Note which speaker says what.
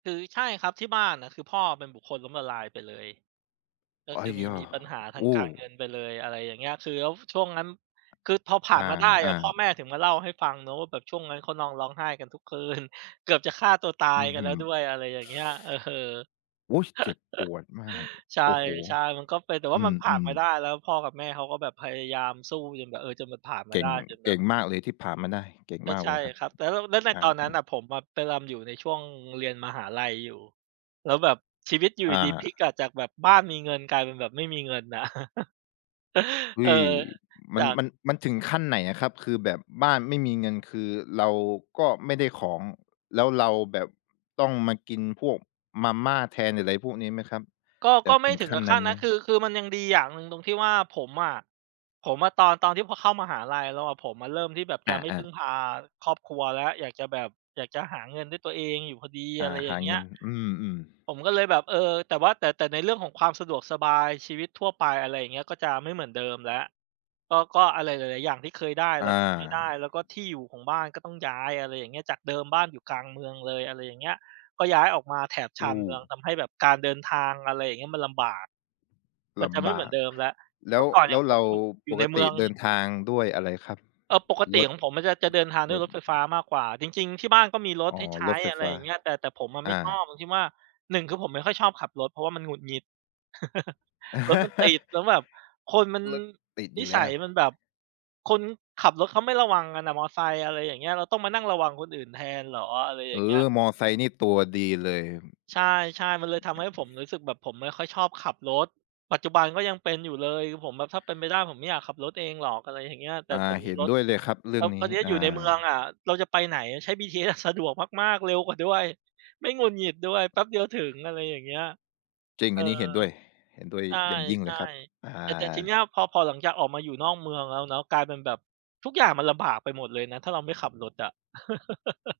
Speaker 1: คือ ใช่ครับที่บ้านอะ คือพ่ออะเป็นบุคคลล้มละลายไปเลย ก็
Speaker 2: ไอ
Speaker 1: ค
Speaker 2: ้
Speaker 1: ือม
Speaker 2: ห
Speaker 1: ี
Speaker 2: ยา
Speaker 1: มีปัญหาทา
Speaker 2: โอ
Speaker 1: งก
Speaker 2: ้
Speaker 1: ารเงินไปเลย อะไรอย่างเงี้ย คือแล้วช่วงนั้น คือพอผ่
Speaker 2: อ
Speaker 1: า
Speaker 2: า
Speaker 1: นมาได้
Speaker 2: อ
Speaker 1: อะพ่อ
Speaker 2: า
Speaker 1: แม่ถึงมาเล่าให้ฟังเนาะ ว่าแบบช่วงนั้นเขานอนร้องไห้กันทุกคืน เกือบจะฆ่าตัวตา
Speaker 2: อ
Speaker 1: ย
Speaker 2: ือ
Speaker 1: กั
Speaker 2: ฮ
Speaker 1: นแ
Speaker 2: ึ
Speaker 1: ล้วด้วย อะไรอย่างเงี้ย เออ
Speaker 2: อุ๊ย เจ็บปวดมาก
Speaker 1: ใช่
Speaker 2: โอ้โฮ
Speaker 1: ใช่ มันก็เป็น แต่ว
Speaker 2: อ
Speaker 1: ่ามันผ่า
Speaker 2: ื
Speaker 1: นม
Speaker 2: ม
Speaker 1: าได้
Speaker 2: ๆ
Speaker 1: แล้วพ่อกับแม่เขาก็แบบพยายามสู้จนแบบ เอ่อ จนมันผ่านม
Speaker 2: เ
Speaker 1: า
Speaker 2: ก
Speaker 1: ไ
Speaker 2: ่
Speaker 1: ด้
Speaker 2: ง
Speaker 1: จนแ
Speaker 2: เ
Speaker 1: บ
Speaker 2: ก่
Speaker 1: บ
Speaker 2: งมากเลยที่ผ่านมาได้ เก่ง
Speaker 1: ก็
Speaker 2: มาก
Speaker 1: ใช
Speaker 2: เ
Speaker 1: ่
Speaker 2: ลยครับ
Speaker 1: ครับ แต่แล้ว แล้วใน
Speaker 2: อา
Speaker 1: ตอนนั้นน่
Speaker 2: ๆ
Speaker 1: ะผมอะไปรำ อยู่ในช่วงเรียนมหาลัยอยู่ แล้วแบบชีวิตอยู่
Speaker 2: อ
Speaker 1: ดี ๆ พลิ
Speaker 2: า
Speaker 1: กอะจากแบบบ้านมีเงินกลายเป็นแบบไม่มีเงิน น่ะ
Speaker 2: เฮ
Speaker 1: เอ
Speaker 2: ้
Speaker 1: อ
Speaker 2: ย ม
Speaker 1: จ
Speaker 2: ัน
Speaker 1: าก
Speaker 2: มัน มันถึงขั้นไหนอะครับ คือแบบบ้านไม่มีเงิน คือเราก็ไม่ได้ของ แล้วเราแบบต้องมากินพวกมาม่าแทน หรืออะไรพวกนี้ไหมครับ
Speaker 1: ก็
Speaker 2: แบ
Speaker 1: ก็
Speaker 2: บ
Speaker 1: ไม
Speaker 2: ถ
Speaker 1: ่
Speaker 2: ึง
Speaker 1: ถึง
Speaker 2: ขั
Speaker 1: ก
Speaker 2: ้น
Speaker 1: ับข
Speaker 2: นั
Speaker 1: ั้
Speaker 2: ้น
Speaker 1: น
Speaker 2: ไ
Speaker 1: น
Speaker 2: หม?
Speaker 1: ะ คือ คือมันยังดีอย่างหนึ่งตรงที่ว่าผมอะ ผมอะตอน ตอนที่พอเข้ามหาลัยแล้วอะ ผมอะเริ่มที่แบบ
Speaker 2: อ
Speaker 1: จะไม่พ
Speaker 2: า ๆ
Speaker 1: ึ่งพาครอบครัวแล้ว อยากจะแบบ อยากจะหาเงินด้วยตัวเองอยู่พอดี
Speaker 2: อ
Speaker 1: อะ
Speaker 2: า
Speaker 1: ไรอย
Speaker 2: ห
Speaker 1: ่า
Speaker 2: า
Speaker 1: งเงี
Speaker 2: เ
Speaker 1: ้
Speaker 2: งิ
Speaker 1: ย
Speaker 2: น อืม อือ
Speaker 1: ผมก็เลยแบบ เออ แต่ว่า แต่ แต่ในเรื่องของความสะดวกสบาย ชีวิตทั่วไป อะไรอย่างเงี้ย ก็จะไม่เหมือนเดิมแล้ว ก็ ก็อะไรหลาย ๆ อย่างที่เคยได้ เ
Speaker 2: อ
Speaker 1: ราก็จะไม่ได้
Speaker 2: า
Speaker 1: แล้วก็ที่อยู่ของบ้านก็ต้องย้าย อะไรอย่างเงี้ย จากเดิมบ้านอยู่กลางเมืองเลย อะไรอย่างเงี้ย ก็ย้ายออกมาแถบช
Speaker 2: โ
Speaker 1: านเมือง
Speaker 2: อ้
Speaker 1: ทำให้แบบการเดินทาง อะไรอย่างเงี้ย มันลำบาก มั
Speaker 2: ล
Speaker 1: นจะไม
Speaker 2: ำ
Speaker 1: ่
Speaker 2: บ
Speaker 1: เหมื
Speaker 2: า
Speaker 1: อน
Speaker 2: ก
Speaker 1: เดิมแล้ว
Speaker 2: แล
Speaker 1: เม
Speaker 2: ้
Speaker 1: ื่
Speaker 2: ว
Speaker 1: อก่อนอ
Speaker 2: แ
Speaker 1: ย
Speaker 2: ล
Speaker 1: ่
Speaker 2: ้
Speaker 1: าง
Speaker 2: ว
Speaker 1: ผ
Speaker 2: เร
Speaker 1: ม
Speaker 2: า
Speaker 1: อยู่ อยู
Speaker 2: ป
Speaker 1: ่ใน
Speaker 2: ก
Speaker 1: เม
Speaker 2: ต
Speaker 1: ื
Speaker 2: ิ
Speaker 1: อง
Speaker 2: เดินทางด้วยอะไรครับ?
Speaker 1: เอ่อ ปกต
Speaker 2: ร
Speaker 1: ิ
Speaker 2: ถ
Speaker 1: ของผมมันจะ จะเดินทางด
Speaker 2: ร
Speaker 1: ้วย
Speaker 2: ถ
Speaker 1: รถไฟฟ้ามากกว่า จริง ๆ ที่บ้านก็มีร
Speaker 2: อ
Speaker 1: ถ
Speaker 2: ๋อ
Speaker 1: ให้ใช
Speaker 2: ร
Speaker 1: ้
Speaker 2: ถไฟ
Speaker 1: อะไร
Speaker 2: ฟ้
Speaker 1: อ
Speaker 2: า
Speaker 1: ย่างเงี้ย แต่ แต่ผมอะ
Speaker 2: อ
Speaker 1: ไม่
Speaker 2: า
Speaker 1: ชอบตรงที่ว่า 1 คือผมไม่ค่อยชอบขับรถ เพราะว่ามันหงุดหงิด รถมันติด แล้วแบบคนมัน
Speaker 2: รถติด
Speaker 1: น
Speaker 2: อย
Speaker 1: ิ
Speaker 2: ู่แ
Speaker 1: ส
Speaker 2: ล
Speaker 1: ั
Speaker 2: ้
Speaker 1: ย
Speaker 2: ว
Speaker 1: มันแบบ คนขับรถเขาไม่ระวังกันน่ะ มอไซค์ อะไรอย่างเงี้ย เราต้องมานั่งระวังคนอื่นแทนเหรอ อะไรอ
Speaker 2: เ
Speaker 1: ย
Speaker 2: อ
Speaker 1: ่างเงี้ย
Speaker 2: อ มอไซค์นี่ตัวดีเลย
Speaker 1: ใช่ ๆ มันเลยทำให้ผมรู้สึกแบบผมไม่ค่อยชอบขับรถ ปัจจุบันก็ยังเป็นอยู่เลย คือผมแบบถ้าเป็นไปได้ผมไม่อยากขับรถเองหรอก อะไรอย่างเงี้ย แต
Speaker 2: อ
Speaker 1: ่
Speaker 2: า
Speaker 1: แต่
Speaker 2: เ
Speaker 1: มี
Speaker 2: ห็น
Speaker 1: รถ
Speaker 2: ด้วยเลยครับเรื
Speaker 1: แ
Speaker 2: ่
Speaker 1: ล
Speaker 2: อ
Speaker 1: ้
Speaker 2: ง
Speaker 1: ว
Speaker 2: น
Speaker 1: ต
Speaker 2: ี
Speaker 1: อ
Speaker 2: ้
Speaker 1: นนี้
Speaker 2: อ
Speaker 1: อ
Speaker 2: า
Speaker 1: ยู่ในเมืองอะเราจะไปไหน ใช้ BTS อะสะดวกมาก ๆ เร็วกว่าด้วย ไม่หงุดหงิดด้วย แป๊บเดียวถึง อะไรอย่างเงี้ย
Speaker 2: จริง
Speaker 1: เอ
Speaker 2: อ
Speaker 1: อ
Speaker 2: ันนี้เห็นด้วย เห็นด้วย
Speaker 1: ใ
Speaker 2: อย่างยิ่ง
Speaker 1: ช
Speaker 2: เล
Speaker 1: ่
Speaker 2: ยครับ อ
Speaker 1: ๆ แต่ แต่ทีเน
Speaker 2: า
Speaker 1: ี้ยพอ พอหลังจากออกมาอยู่นอกเมืองแล้วเนาะ กลายเป็นแบบทุกอย่างมันลำบากไปหมดเลยนะ ถ้าเราไม่ขับรถอะ